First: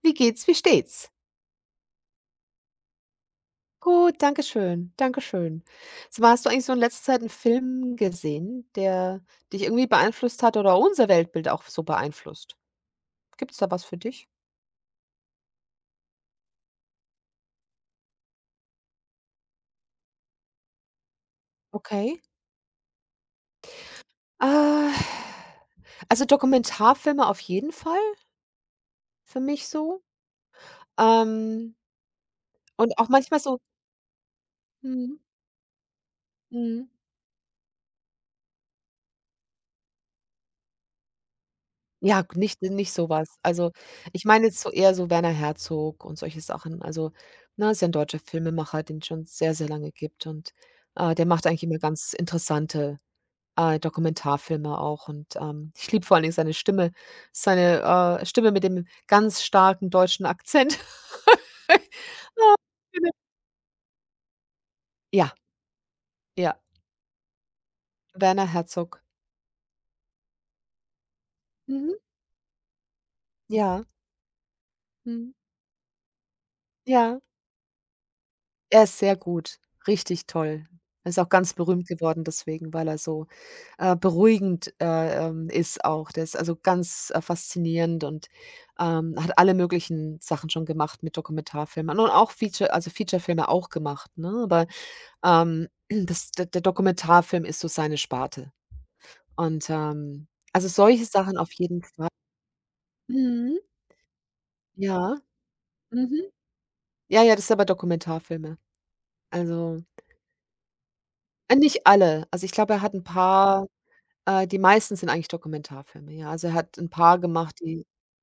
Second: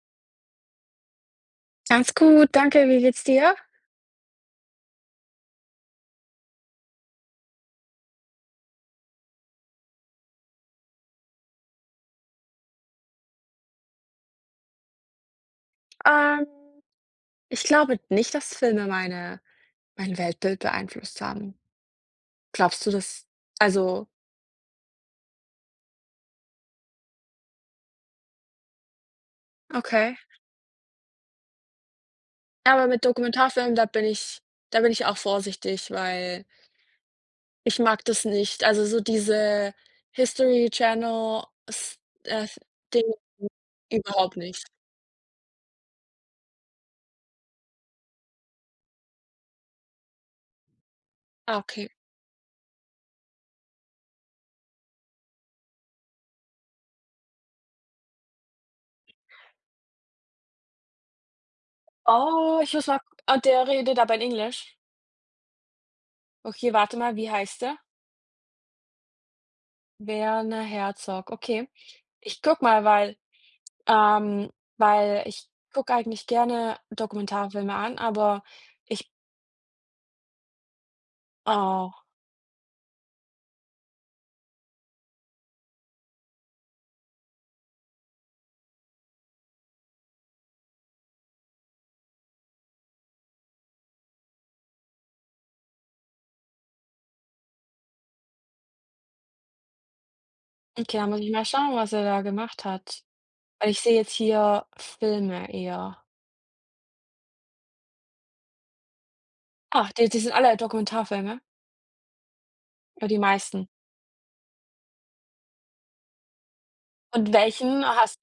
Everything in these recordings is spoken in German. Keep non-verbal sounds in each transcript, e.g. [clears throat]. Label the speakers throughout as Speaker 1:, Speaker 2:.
Speaker 1: Wie geht's? Wie steht's?
Speaker 2: Ganz gut, danke. Wie geht's dir?
Speaker 1: Gut, danke schön, danke schön. Sag mal, hast du eigentlich so in letzter Zeit 'n Film gesehen, der dich irgendwie beeinflusst hat oder unser Weltbild auch so beeinflusst? Gibt's da was für dich?
Speaker 2: Ähm, Ich glaube nicht, dass Filme mein Weltbild beeinflusst haben.
Speaker 1: Okay.
Speaker 2: Glaubst du das? Also
Speaker 1: Ah, also, Dokumentarfilme auf jeden Fall für mich so,
Speaker 2: okay.
Speaker 1: ähm,
Speaker 2: Ja, aber
Speaker 1: und
Speaker 2: mit
Speaker 1: auch manchmal so
Speaker 2: Dokumentarfilmen, da bin ich
Speaker 1: mhm,
Speaker 2: auch vorsichtig, weil
Speaker 1: mhm.
Speaker 2: ich mag das nicht. Also, so diese History Channel s
Speaker 1: Ja, g
Speaker 2: äh,
Speaker 1: nicht
Speaker 2: Dinge
Speaker 1: sowas. Also, ich
Speaker 2: überhaupt
Speaker 1: meine jetzt
Speaker 2: nicht.
Speaker 1: so eher so Werner Herzog und solche Sachen. Also, na, ist ja 'n deutscher Filmemacher, den es schon sehr, sehr lange gibt und, der macht
Speaker 2: Ah,
Speaker 1: eigentlich immer
Speaker 2: okay.
Speaker 1: ganz interessante, Dokumentarfilme auch, und, ich liebe vor allen Dingen seine Stimme. Seine, Stimme mit dem ganz starken deutschen Akzent. [laughs]
Speaker 2: Oh, ich muss mal und der redet aber in Englisch?
Speaker 1: Ja, ja,
Speaker 2: Okay, warte mal, wie heißt der?
Speaker 1: Werner Herzog.
Speaker 2: Werner Herzog. Okay.
Speaker 1: Mhm.
Speaker 2: Ich guck mal, weil
Speaker 1: Ja,
Speaker 2: Ähm, weil
Speaker 1: mhm.
Speaker 2: ich gucke eigentlich gerne
Speaker 1: Ja,
Speaker 2: Dokumentarfilme an, aber
Speaker 1: er ist
Speaker 2: ich
Speaker 1: sehr gut, richtig toll. Er ist auch ganz berühmt
Speaker 2: oh,
Speaker 1: geworden deswegen, weil er so beruhigend, ist auch. Der ist also ganz, faszinierend, und, hat alle möglichen Sachen schon gemacht mit Dokumentarfilmen, und auch Feature also Featurefilme auch gemacht, ne? Aber, ähm, [clears throat] das der der Dokumentarfilm ist so seine Sparte. Und, also
Speaker 2: okay,
Speaker 1: solche
Speaker 2: da muss ich
Speaker 1: Sachen
Speaker 2: mal
Speaker 1: auf
Speaker 2: schauen,
Speaker 1: jeden
Speaker 2: was er
Speaker 1: Fall.
Speaker 2: da gemacht hat.
Speaker 1: Mhm.
Speaker 2: Weil ich sehe jetzt hier
Speaker 1: Ja.
Speaker 2: Filme eher.
Speaker 1: Mhm. Ja, ja, das sind aber Dokumentarfilme. Also
Speaker 2: Ach, die sind alle Dokumentarfilme?
Speaker 1: nicht alle. Also ich glaube, er hat ein
Speaker 2: Ja, die
Speaker 1: paar
Speaker 2: meisten.
Speaker 1: die meisten sind eigentlich Dokumentarfilme, ja. Also er hat ein paar
Speaker 2: Und
Speaker 1: gemacht,
Speaker 2: welchen
Speaker 1: die
Speaker 2: hast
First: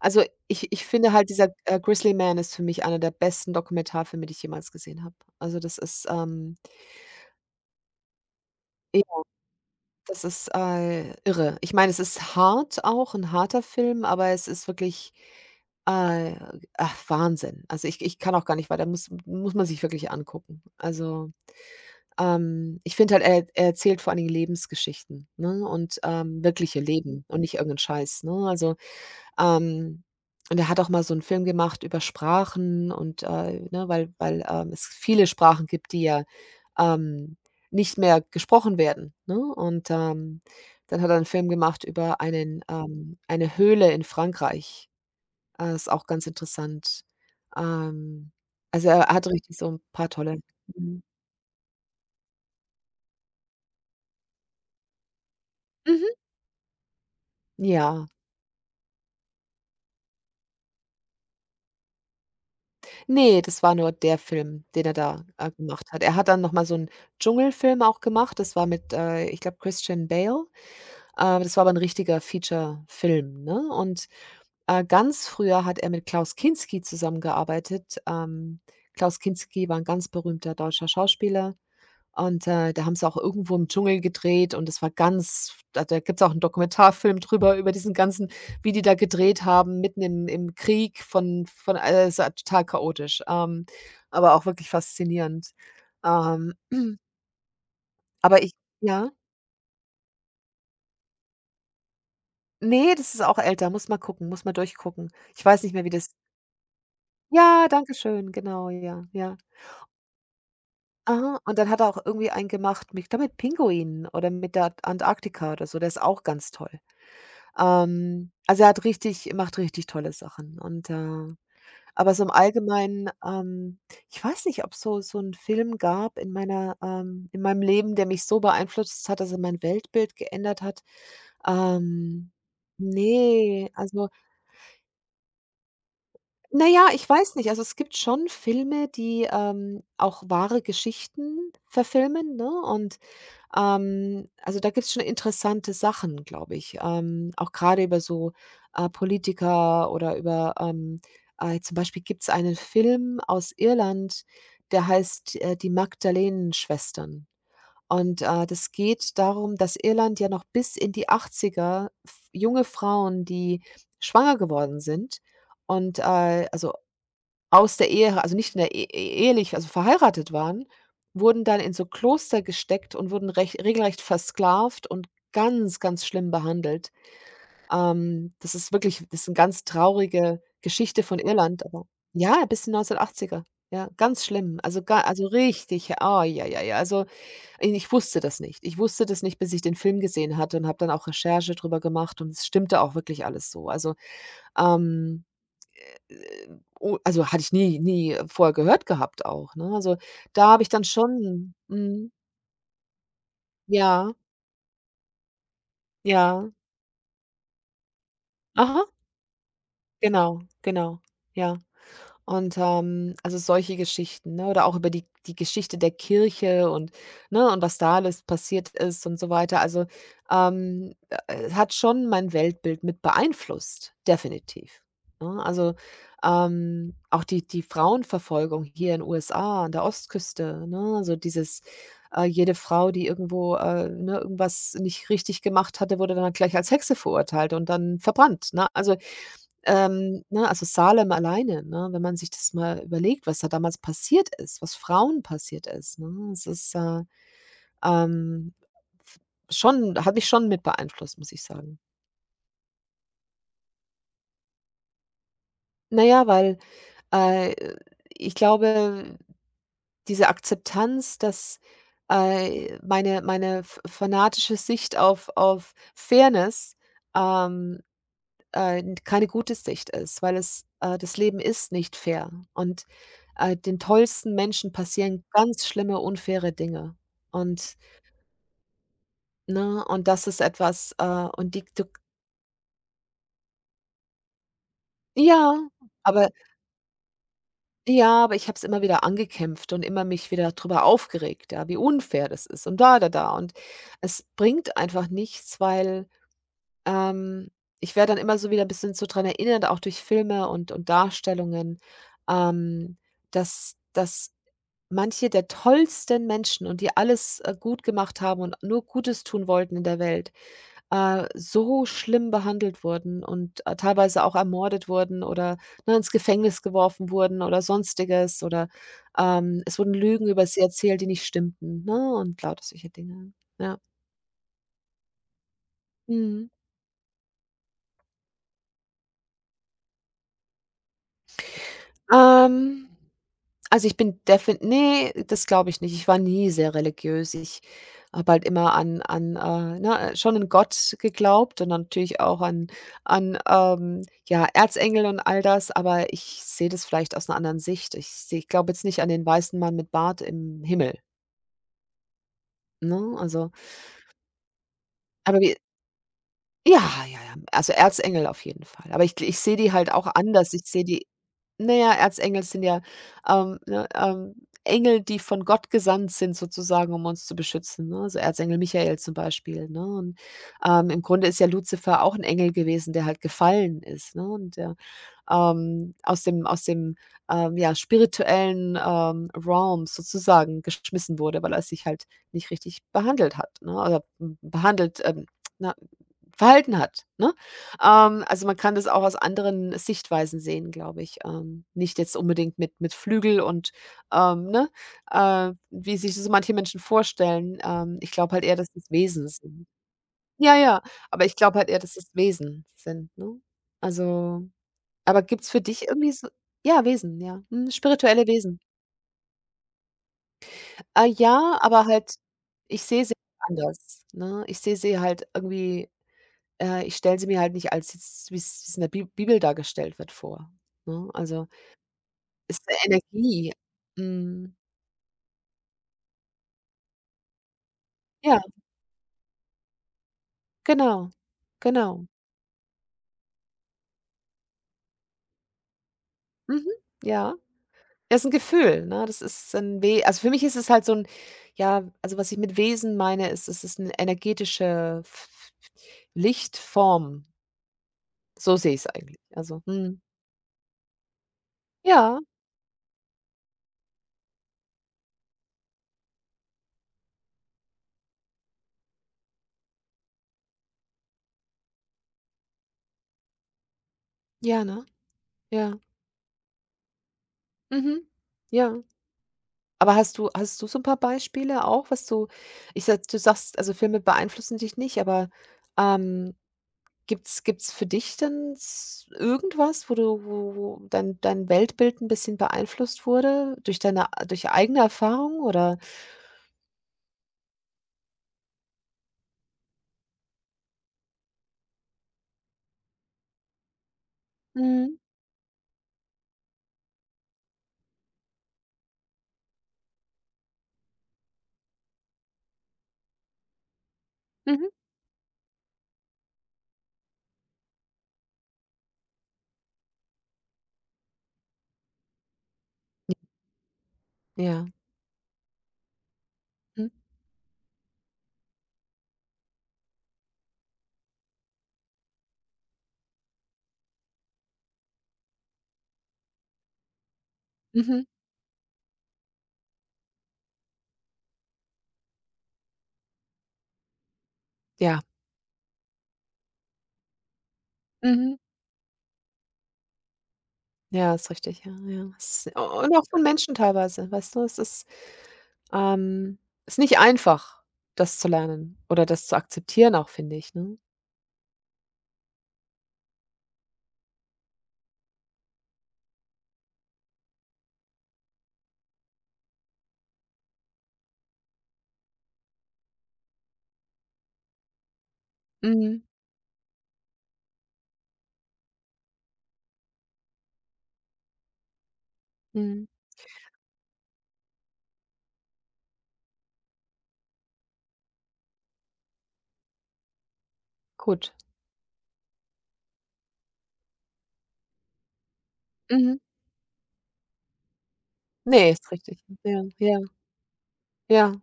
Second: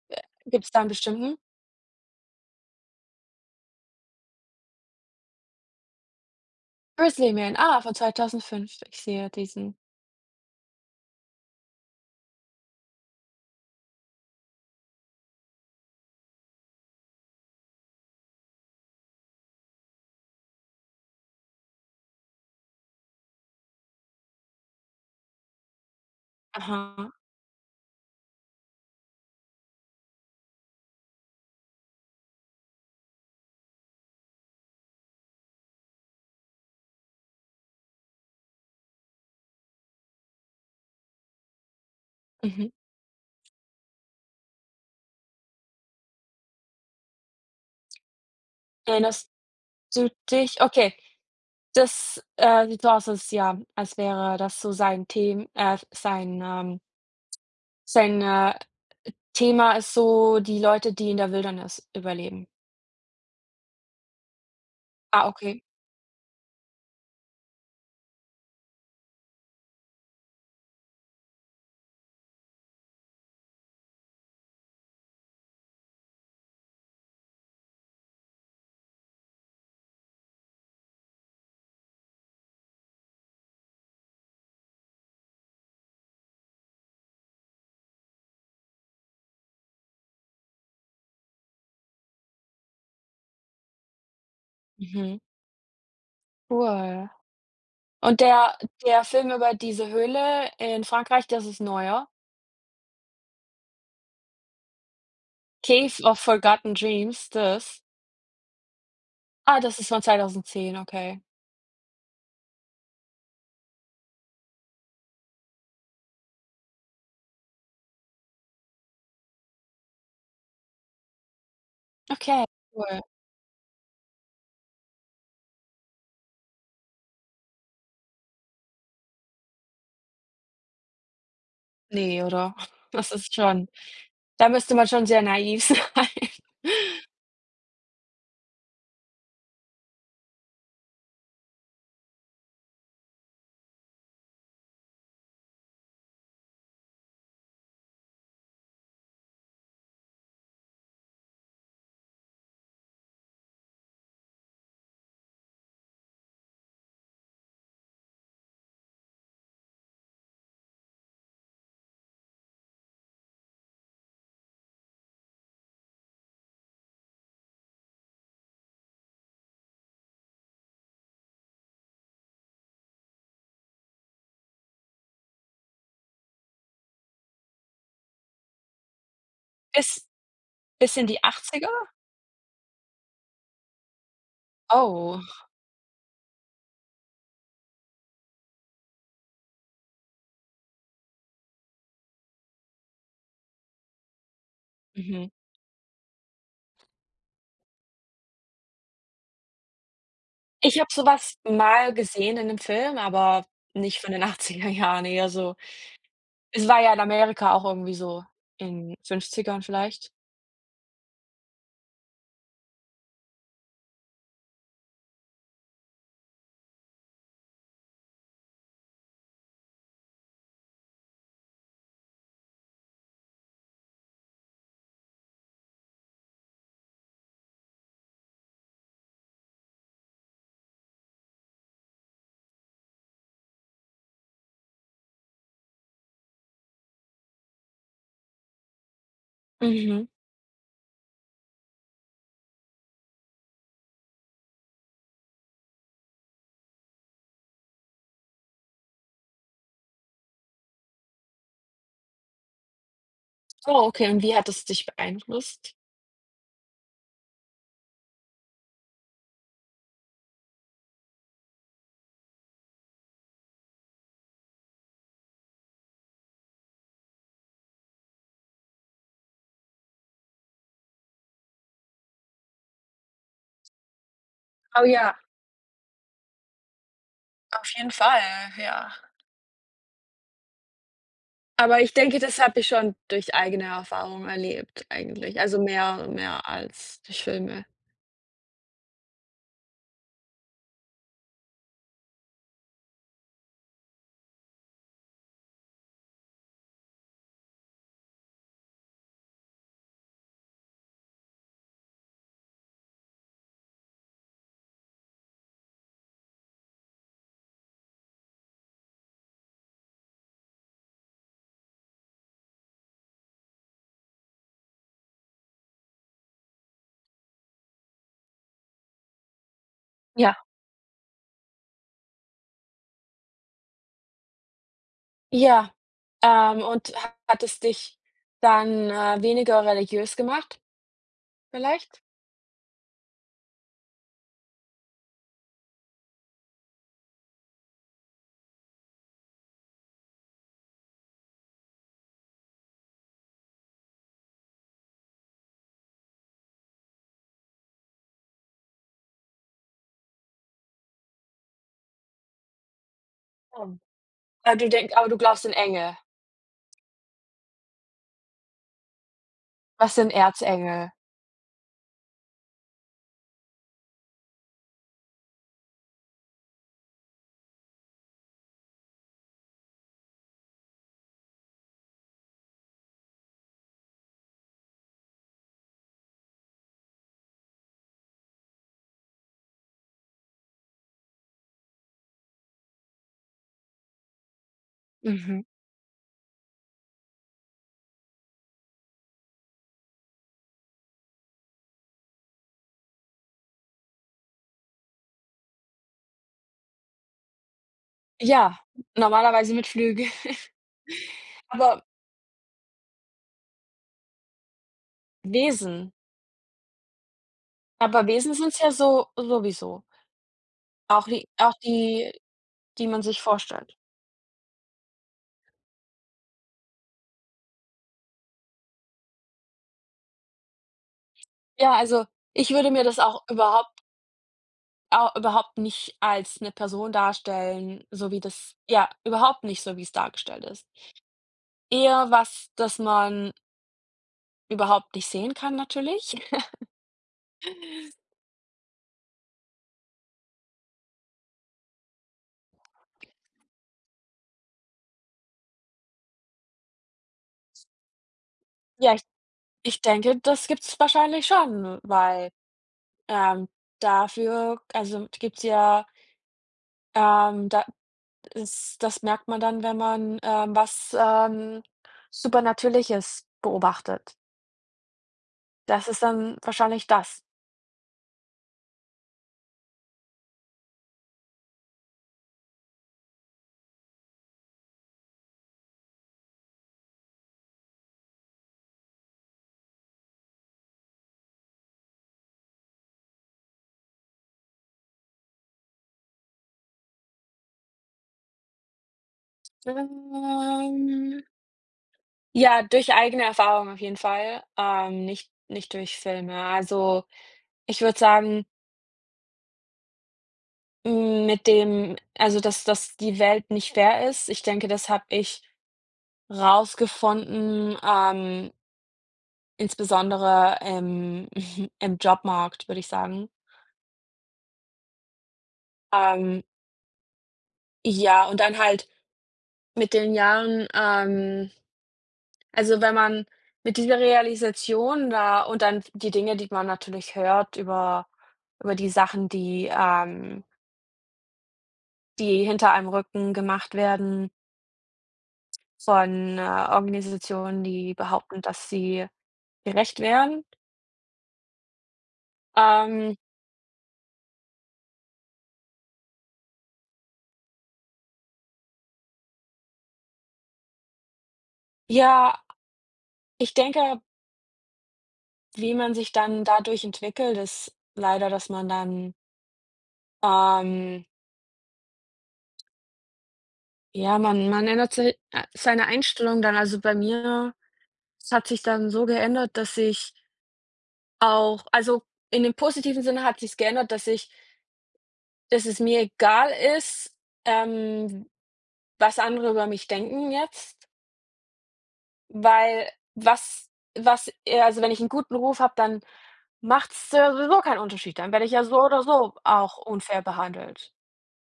Speaker 1: Also,
Speaker 2: Gibt
Speaker 1: ich
Speaker 2: es da
Speaker 1: ich
Speaker 2: einen
Speaker 1: finde halt,
Speaker 2: bestimmten?
Speaker 1: dieser, Grizzly Man ist für mich einer der besten Dokumentarfilme, die ich jemals gesehen habe. Also, das ist,
Speaker 2: „Grizzly Man“, ah, von 2005. Ich
Speaker 1: ja,
Speaker 2: sehe diesen.
Speaker 1: das ist, irre. Ich meine, es ist hart auch, ein harter Film, aber es ist wirklich, äh, ach, Wahnsinn. Also, ich kann auch gar nicht weiter, muss man sich wirklich angucken. Also, ich finde halt, er erzählt vor allen Dingen Lebensgeschichten, ne, und, wirkliche
Speaker 2: Aha,
Speaker 1: Leben, und nicht irgend 'n Scheiß, ne? Also Ähm, und er hat auch mal so einen Film gemacht über Sprachen und, ne, weil es viele Sprachen gibt, die ja, ähm, nicht mehr gesprochen werden, ne? Und, dann hat er einen Film gemacht über
Speaker 2: mhm.
Speaker 1: eine Höhle in Frankreich. Ist auch ganz interessant. Ähm, also, er hat
Speaker 2: Erinnerst
Speaker 1: richtig so ein paar
Speaker 2: du
Speaker 1: tolle
Speaker 2: dich okay,
Speaker 1: mhm.
Speaker 2: das sieht so aus, als ja, als wäre das so sein Thema,
Speaker 1: Mhm.
Speaker 2: sein,
Speaker 1: Ja.
Speaker 2: sein, äh Thema ist so die Leute, die in der Wildnis überleben.
Speaker 1: Ne, das war nur der Film, den er da,
Speaker 2: Ah, okay.
Speaker 1: gemacht hat. Er hat dann noch mal so 'n Dschungelfilm auch gemacht. Das war mit, ich glaube, Christian Bale. Das war aber 'n richtiger Feature-Film, ne? Und, ganz früher hat er mit Klaus Kinski zusammengearbeitet. Klaus Kinski war 'n ganz berühmter deutscher Schauspieler. Und, da haben sie auch irgendwo im Dschungel gedreht, und das war ganz da gibt es auch einen Dokumentarfilm [laughs] drüber, über diesen ganzen wie die da gedreht haben, mitten im Krieg von es war total chaotisch, aber auch wirklich
Speaker 2: Mhm.
Speaker 1: faszinierend. Ähm,
Speaker 2: Cool. Und
Speaker 1: aber ich
Speaker 2: der der
Speaker 1: ja?
Speaker 2: Film über diese Höhle in Frankreich, das ist neuer?
Speaker 1: Nee, das ist auch älter, muss mal gucken, muss mal durchgucken. Ich weiß nicht mehr, wie
Speaker 2: „Cave
Speaker 1: das
Speaker 2: of Forgotten Dreams“,
Speaker 1: ja,
Speaker 2: das?
Speaker 1: danke schön, genau, ja, ja.
Speaker 2: Ah, das ist von 2010, okay.
Speaker 1: Aha, und dann hat er auch irgendwie einen gemacht mit ich glaube, mit Pinguinen oder mit der Antarktika oder so, der ist auch ganz toll. Also er hat richtig macht richtig tolle Sachen, und, aber so im
Speaker 2: Okay, cool.
Speaker 1: Allgemeinen, ich weiß nicht, ob's so 'n Film gab in meiner in meinem Leben, der mich so beeinflusst hat, dass er mein Weltbild geändert hat.
Speaker 2: Ne,
Speaker 1: Ähm,
Speaker 2: oder? [laughs] Das ist schon
Speaker 1: ne, also
Speaker 2: da müsste man schon sehr naiv [laughs] sein.
Speaker 1: na ja, ich weiß nicht. Also, es gibt schon Filme, die, auch wahre Geschichten verfilmen, ne? Und also da gibt es schon interessante Sachen, glaube ich, auch gerade über so, Politiker oder über, zum Beispiel gibt es einen Film aus Irland, der heißt, „Die Magdalenenschwestern". Und, das geht darum, dass Irland ja noch bis in die Achtziger f junge Frauen, die schwanger geworden sind und, also aus der Ehe, also nicht in der ehelich also verheiratet waren, wurden dann in so Kloster gesteckt, und wurden rech regelrecht versklavt und ganz, ganz schlimm behandelt. Das ist eine ganz
Speaker 2: Bis
Speaker 1: traurige
Speaker 2: bis
Speaker 1: Geschichte
Speaker 2: in
Speaker 1: von
Speaker 2: die
Speaker 1: Irland,
Speaker 2: 80er?
Speaker 1: aber ja, bis in 1980er. Ja, ganz schlimm. Also, ga
Speaker 2: Oh,
Speaker 1: also richtig, ja, oh ja, ja, ja. Also, i ich wusste das nicht. Ich wusste das nicht, bis ich den Film gesehen hatte, und habe dann auch Recherche drüber gemacht, und es stimmte auch wirklich alles so. Also, ähm
Speaker 2: mhm.
Speaker 1: äh, o also, hatte ich nie vorher gehört gehabt auch, ne? Also, da habe ich
Speaker 2: Ich
Speaker 1: dann
Speaker 2: habe so was
Speaker 1: schon
Speaker 2: mal
Speaker 1: mhm,
Speaker 2: gesehen in 'nem Film, aber nicht von
Speaker 1: ja,
Speaker 2: den 80er Jahren, eher so
Speaker 1: ja.
Speaker 2: es war ja in Amerika auch irgendwie so
Speaker 1: Aha,
Speaker 2: in Fünfzigern vielleicht.
Speaker 1: genau, genau, ja. Und, also solche Geschichten, ne? Oder auch über die Geschichte der Kirche, und ne, und was da alles passiert ist und so weiter. Also, ähm, hat schon mein Weltbild mit beeinflusst, definitiv, ne? Also, auch die Frauenverfolgung hier in USA an der Ostküste, ne? Also dieses, jede Frau, die irgendwo, ne, irgendwas nicht richtig gemacht hatte, wurde dann gleich als Hexe verurteilt und dann verbrannt, ne? Also
Speaker 2: Mhm.
Speaker 1: ne, also Salem alleine, ne, wenn man sich das mal überlegt, was da damals passiert ist, was Frauen passiert ist, ne? Es ist, ähm, f schon hat mich schon mit beeinflusst, muss ich sagen.
Speaker 2: Oh, okay. Und wie hat es dich beeinflusst?
Speaker 1: Naja, weil, äh, ich glaube, diese Akzeptanz, dass, meine meine f fanatische Sicht auf Fairness, ähm keine gute Sicht ist, weil es das Leben ist nicht fair, und, den tollsten Menschen
Speaker 2: Oh ja,
Speaker 1: passieren ganz schlimme, unfaire Dinge,
Speaker 2: auf
Speaker 1: und
Speaker 2: jeden Fall, ja.
Speaker 1: ne, und das ist etwas, und die
Speaker 2: Aber
Speaker 1: du
Speaker 2: ich denke, das habe ich schon durch eigene Erfahrung erlebt eigentlich, also
Speaker 1: ja,
Speaker 2: mehr
Speaker 1: aber
Speaker 2: mehr als durch Filme.
Speaker 1: ja, aber ich habe es immer wieder angekämpft und immer mich wieder drüber aufgeregt, ja, wie unfair das ist, und da und es bringt einfach nichts, weil, ähm, ich werde dann immer so wieder 'n bisschen so dran erinnert, auch durch Filme und Darstellungen, ähm, dass manche der tollsten Menschen und die alles, gut gemacht haben und nur Gutes tun wollten in der Welt, so schlimm behandelt wurden, und, teilweise auch ermordet wurden oder, ne, ins Gefängnis geworfen wurden oder Sonstiges oder, es wurden Lügen
Speaker 2: Ja.
Speaker 1: über sie erzählt, die nicht stimmten, ne, und lauter solche Dinge. Ja.
Speaker 2: Ja,
Speaker 1: Mhm.
Speaker 2: und hat es dich dann, weniger religiös gemacht vielleicht?
Speaker 1: Ähm Also, ich bin definitiv nee, das glaube ich nicht. Ich war nie sehr religiös. Ich habe halt immer an schon an Gott geglaubt, und natürlich auch an ja, Erzengel und all das, aber ich sehe das vielleicht aus einer anderen Sicht. Ich glaube jetzt nicht an den weißen Mann mit Bart im Himmel, ne? Also,
Speaker 2: Schon. Weil du denk aber du
Speaker 1: aber
Speaker 2: glaubst an
Speaker 1: wir
Speaker 2: Engel.
Speaker 1: ja, ja, ja, also Erzengel auf jeden Fall. Aber ich sehe die halt
Speaker 2: Was
Speaker 1: auch
Speaker 2: sind
Speaker 1: anders. Ich sehe
Speaker 2: Erzengel?
Speaker 1: die Na ja, Erzengel sind ja, ähm, ne, ähm, Engel, die von Gott gesandt sind sozusagen, um uns zu beschützen, ne? Also, Erzengel Michael zum Beispiel, ne? Und, im Grunde ist ja Luzifer auch ein Engel gewesen, der halt gefallen ist, ne? Und der, aus dem ja, spirituellen, Realm sozusagen geschmissen wurde, weil er sich halt nicht richtig behandelt hat, ne? Oder b behandelt,
Speaker 2: Mhm.
Speaker 1: na verhalten hat, ne? Also, man kann das auch aus anderen Sichtweisen sehen, glaube ich. Nicht jetzt unbedingt mit Flügel, und, ähm, ne, wie sich so manche Menschen vorstellen. Ich glaube halt eher,
Speaker 2: Ja,
Speaker 1: dass das Wesen
Speaker 2: normalerweise
Speaker 1: sind.
Speaker 2: mit Flügeln.
Speaker 1: Ja, ja,
Speaker 2: [laughs]
Speaker 1: aber ich glaube halt eher,
Speaker 2: Aber
Speaker 1: dass das Wesen sind, ne? Also, aber gibt's für dich
Speaker 2: Wesen.
Speaker 1: irgendwie so ja, Wesen, ja, mhm,
Speaker 2: Aber
Speaker 1: spirituelle
Speaker 2: Wesen sind
Speaker 1: Wesen.
Speaker 2: es ja so sowieso. Auch die auch
Speaker 1: Ja, aber
Speaker 2: die,
Speaker 1: halt ich
Speaker 2: die man
Speaker 1: sehe sie
Speaker 2: sich vorstellt.
Speaker 1: anders, ne? Ich sehe sie halt irgendwie ich stelle sie mir halt nicht als jetzt, wie's in der Bi Bibel dargestellt wird, vor, ne? Also,
Speaker 2: Ja, also, ich
Speaker 1: ist
Speaker 2: würde
Speaker 1: 'ne
Speaker 2: mir das auch
Speaker 1: Energie.
Speaker 2: überhaupt
Speaker 1: Mhm.
Speaker 2: au überhaupt nicht als 'ne Person darstellen, so wie
Speaker 1: Ja,
Speaker 2: das ja, überhaupt nicht so, wie's dargestellt ist.
Speaker 1: genau. Genau.
Speaker 2: Eher was, das man überhaupt nicht sehen kann natürlich. [laughs]
Speaker 1: Mhm. Ja. Ist 'n Gefühl, ne? Das ist 'n We also, für mich ist es halt so 'n ja, also, was ich mit Wesen meine, ist, es ist 'ne energetische F F Lichtform. So sehe ich's
Speaker 2: Ja, ich
Speaker 1: eigentlich. Also
Speaker 2: ich
Speaker 1: mhm.
Speaker 2: denke, das gibt's wahrscheinlich schon,
Speaker 1: Ja,
Speaker 2: weil, ähm, dafür also, gibt's ja, da es das merkt man dann, wenn man, was, Supernatürliches beobachtet.
Speaker 1: ja, ne? Ja.
Speaker 2: Das ist dann wahrscheinlich das.
Speaker 1: Mhm. Ja. Aber hast du so ein paar Beispiele auch, was du ich sage du sagst, also, Filme beeinflussen dich nicht, aber, ähm, gibt's für dich dann s irgendwas, wo du wo dein Weltbild ein bisschen beeinflusst wurde durch deine durch eigene Erfahrung oder?
Speaker 2: Ähm, ja, durch eigene Erfahrung auf jeden Fall,
Speaker 1: Mhm.
Speaker 2: nicht durch Filme. Also, ich würde sagen, dass die Welt nicht fair ist. Ich
Speaker 1: Mhm.
Speaker 2: denke, das habe ich rausgefunden, insbesondere im [laughs] im Jobmarkt, würde ich sagen.
Speaker 1: Ja.
Speaker 2: Ähm,
Speaker 1: Mhm.
Speaker 2: ja, und dann halt mit den Jahren, also, wenn man mit dieser Realisation da und dann die Dinge, die man natürlich hört
Speaker 1: Mhm.
Speaker 2: über die Sachen, die, die hinter einem Rücken gemacht werden
Speaker 1: Ja.
Speaker 2: von, Organisationen, die
Speaker 1: Mhm.
Speaker 2: behaupten, dass sie gerecht wären.
Speaker 1: Ja, ist richtig. Ja, ja. Es und auch
Speaker 2: Ähm,
Speaker 1: von Menschen teilweise, weißt du? Es ähm ist nicht einfach, das zu lernen oder das zu akzeptieren auch, finde ich, ne?
Speaker 2: ja, ich denke, wie man sich dann dadurch entwickelt, ist leider, dass man dann, ähm ja, man ändert seine
Speaker 1: Mhm,
Speaker 2: Einstellung dann. Also, bei mir es hat sich dann so geändert, dass ich auch also, in dem
Speaker 1: mhm,
Speaker 2: positiven Sinne hat sich geändert, dass ich dass es mir egal ist, ähm, was andere über mich denken jetzt,
Speaker 1: gut.
Speaker 2: weil was was also, wenn ich einen guten Ruf habe, dann
Speaker 1: Mhm.
Speaker 2: macht's ja sowieso keinen Unterschied. Dann werde ich ja
Speaker 1: Ne,
Speaker 2: so
Speaker 1: ist
Speaker 2: oder
Speaker 1: richtig.
Speaker 2: so
Speaker 1: Ja,
Speaker 2: auch
Speaker 1: ja,
Speaker 2: unfair behandelt.
Speaker 1: ja.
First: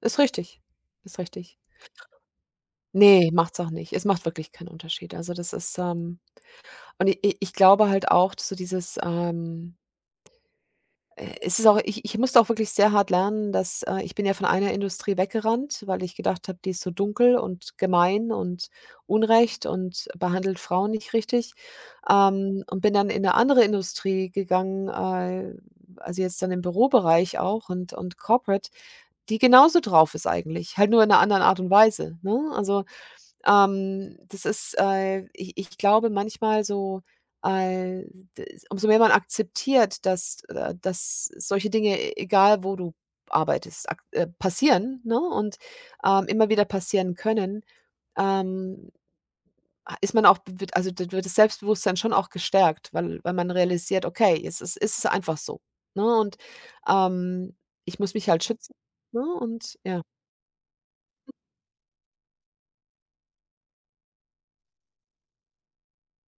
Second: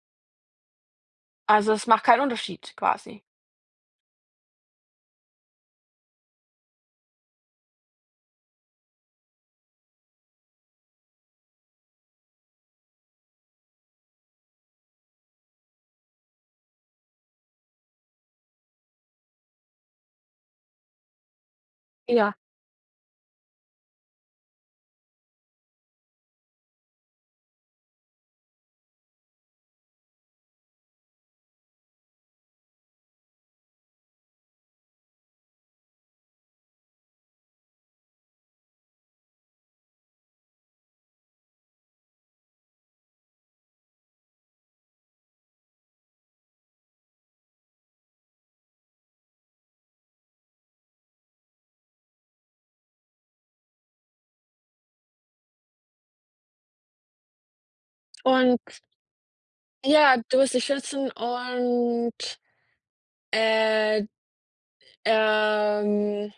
Speaker 1: Ist richtig. Ist richtig.
Speaker 2: Also, es macht keinen Unterschied quasi.
Speaker 1: Ne, macht's auch nicht. Es macht wirklich keinen Unterschied. Also, und i i ich glaube halt auch, so dieses, es ist auch ich musste auch wirklich sehr hart lernen, dass ich bin ja von einer Industrie weggerannt, weil ich gedacht habe, die ist so dunkel und gemein und unrecht und behandelt Frauen nicht richtig.
Speaker 2: Ja,
Speaker 1: Und bin dann in eine andere Industrie gegangen, also jetzt dann im Bürobereich auch, und Corporate, die genauso drauf ist eigentlich, halt nur in einer anderen Art und Weise, ne? Also ich glaube manchmal so, äh, d umso mehr man akzeptiert, dass solche Dinge, e egal wo du arbeitest, ak passieren, ne, und, immer wieder passieren können, ähm, ist man auch b wird also, da wird das Selbstbewusstsein schon auch gestärkt, weil man realisiert: „Okay, es ist einfach so", ne, und, ähm, ich muss mich halt
Speaker 2: und
Speaker 1: schützen, ne, und ja,
Speaker 2: ja, du willst dich schützen und, äh, ähm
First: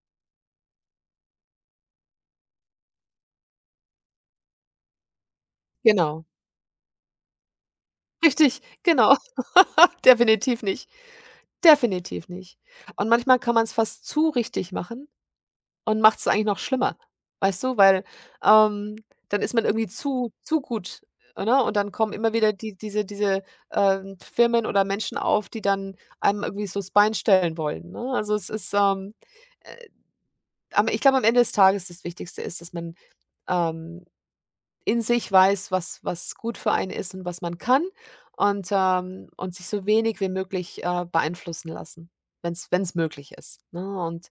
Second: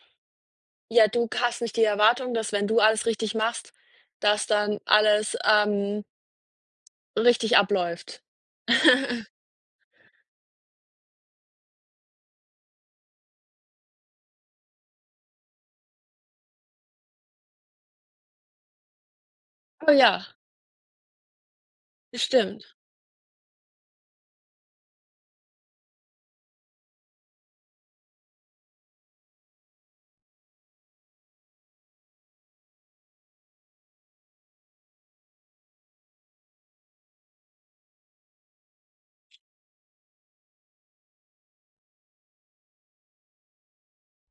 Speaker 2: ja, du hast nicht die Erwartung, dass wenn du alles richtig machst, dass dann alles,
Speaker 1: genau.
Speaker 2: richtig abläuft.
Speaker 1: Richtig,
Speaker 2: [laughs]
Speaker 1: genau. [laughs] Definitiv nicht. Definitiv nicht. Und manchmal kann man es fast zu richtig machen und macht es eigentlich noch schlimmer, weißt du? Weil, ähm, dann ist man irgendwie
Speaker 2: Oh ja,
Speaker 1: zu gut, ne? Und dann kommen immer wieder
Speaker 2: stimmt.
Speaker 1: diese Firmen oder Menschen auf, die dann einem irgendwie so das Bein stellen wollen, ne? Also, äh, aber ich glaube, am Ende des Tages das Wichtigste ist, dass man, ähm in sich weiß, was gut für einen ist und was man kann und sich so wenig wie möglich, beeinflussen lassen, wenn es möglich ist, ne? Und,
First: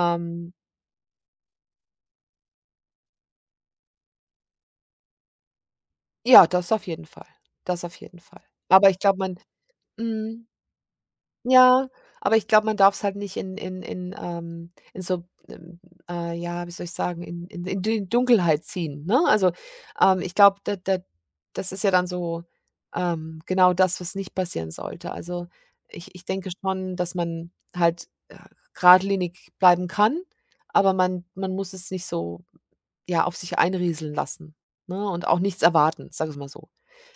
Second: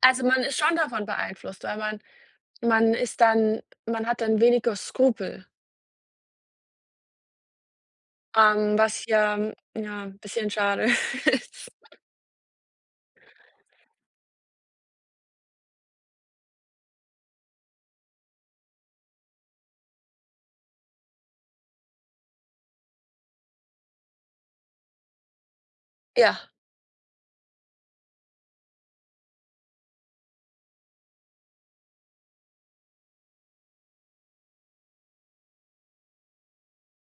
Speaker 2: Also, man ist schon davon beeinflusst, weil man hat dann weniger Skrupel,
Speaker 1: ja, das auf jeden Fall. Das auf jeden Fall. Aber ich
Speaker 2: was
Speaker 1: glaube, man
Speaker 2: ja ja, ein
Speaker 1: mhm.
Speaker 2: bisschen schade [laughs] ist.
Speaker 1: Ja, aber ich glaube, man darf es halt nicht in, in so, ja, wie soll ich sagen, in die Dunkelheit ziehen, ne? Also, ich glaube, da das ist ja dann so, genau das, was nicht passieren sollte. Also, ich denke
Speaker 2: Ja.
Speaker 1: schon, dass man halt, geradlinig bleiben kann, aber man muss es nicht so, ja, auf sich einrieseln lassen, ne, und auch nichts erwarten, sag wir's mal so.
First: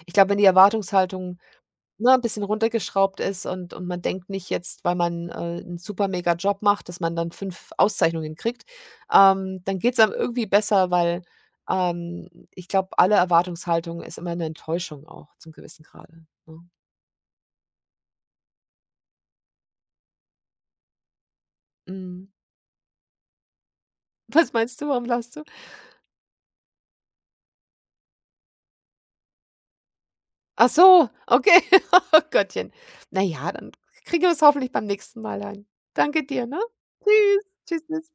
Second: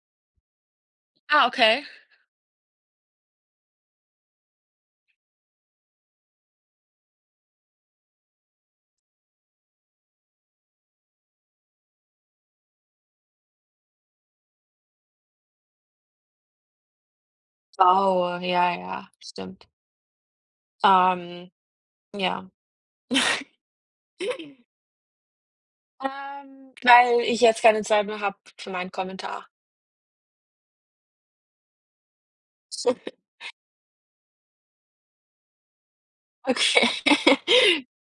Speaker 1: Ich glaube, wenn die Erwartungshaltung,
Speaker 2: Ah, okay.
Speaker 1: ne, ein bisschen runtergeschraubt ist, und man denkt nicht jetzt, weil man, 'n super mega Job macht, dass man dann 5 Auszeichnungen kriegt. Dann geht's einem irgendwie besser, weil, ähm, ich glaube, alle Erwartungshaltung ist immer eine Enttäuschung auch zum gewissen Grade, ne?
Speaker 2: Oh, ja, ja, stimmt. Ähm,
Speaker 1: Mhm.
Speaker 2: ja.
Speaker 1: [laughs] Was
Speaker 2: [laughs]
Speaker 1: meinst du? Warum lachst du?
Speaker 2: Weil ich jetzt keine Zeit mehr habe für meinen Kommentar.
Speaker 1: Ach so, okay. [laughs] Oh Gottchen.
Speaker 2: [laughs]
Speaker 1: Na ja, dann kriegen wir es hoffentlich beim nächsten Mal hin. Danke dir, ne? Tschüss. Tschüss,
Speaker 2: Okay. [laughs]
Speaker 1: tschüss.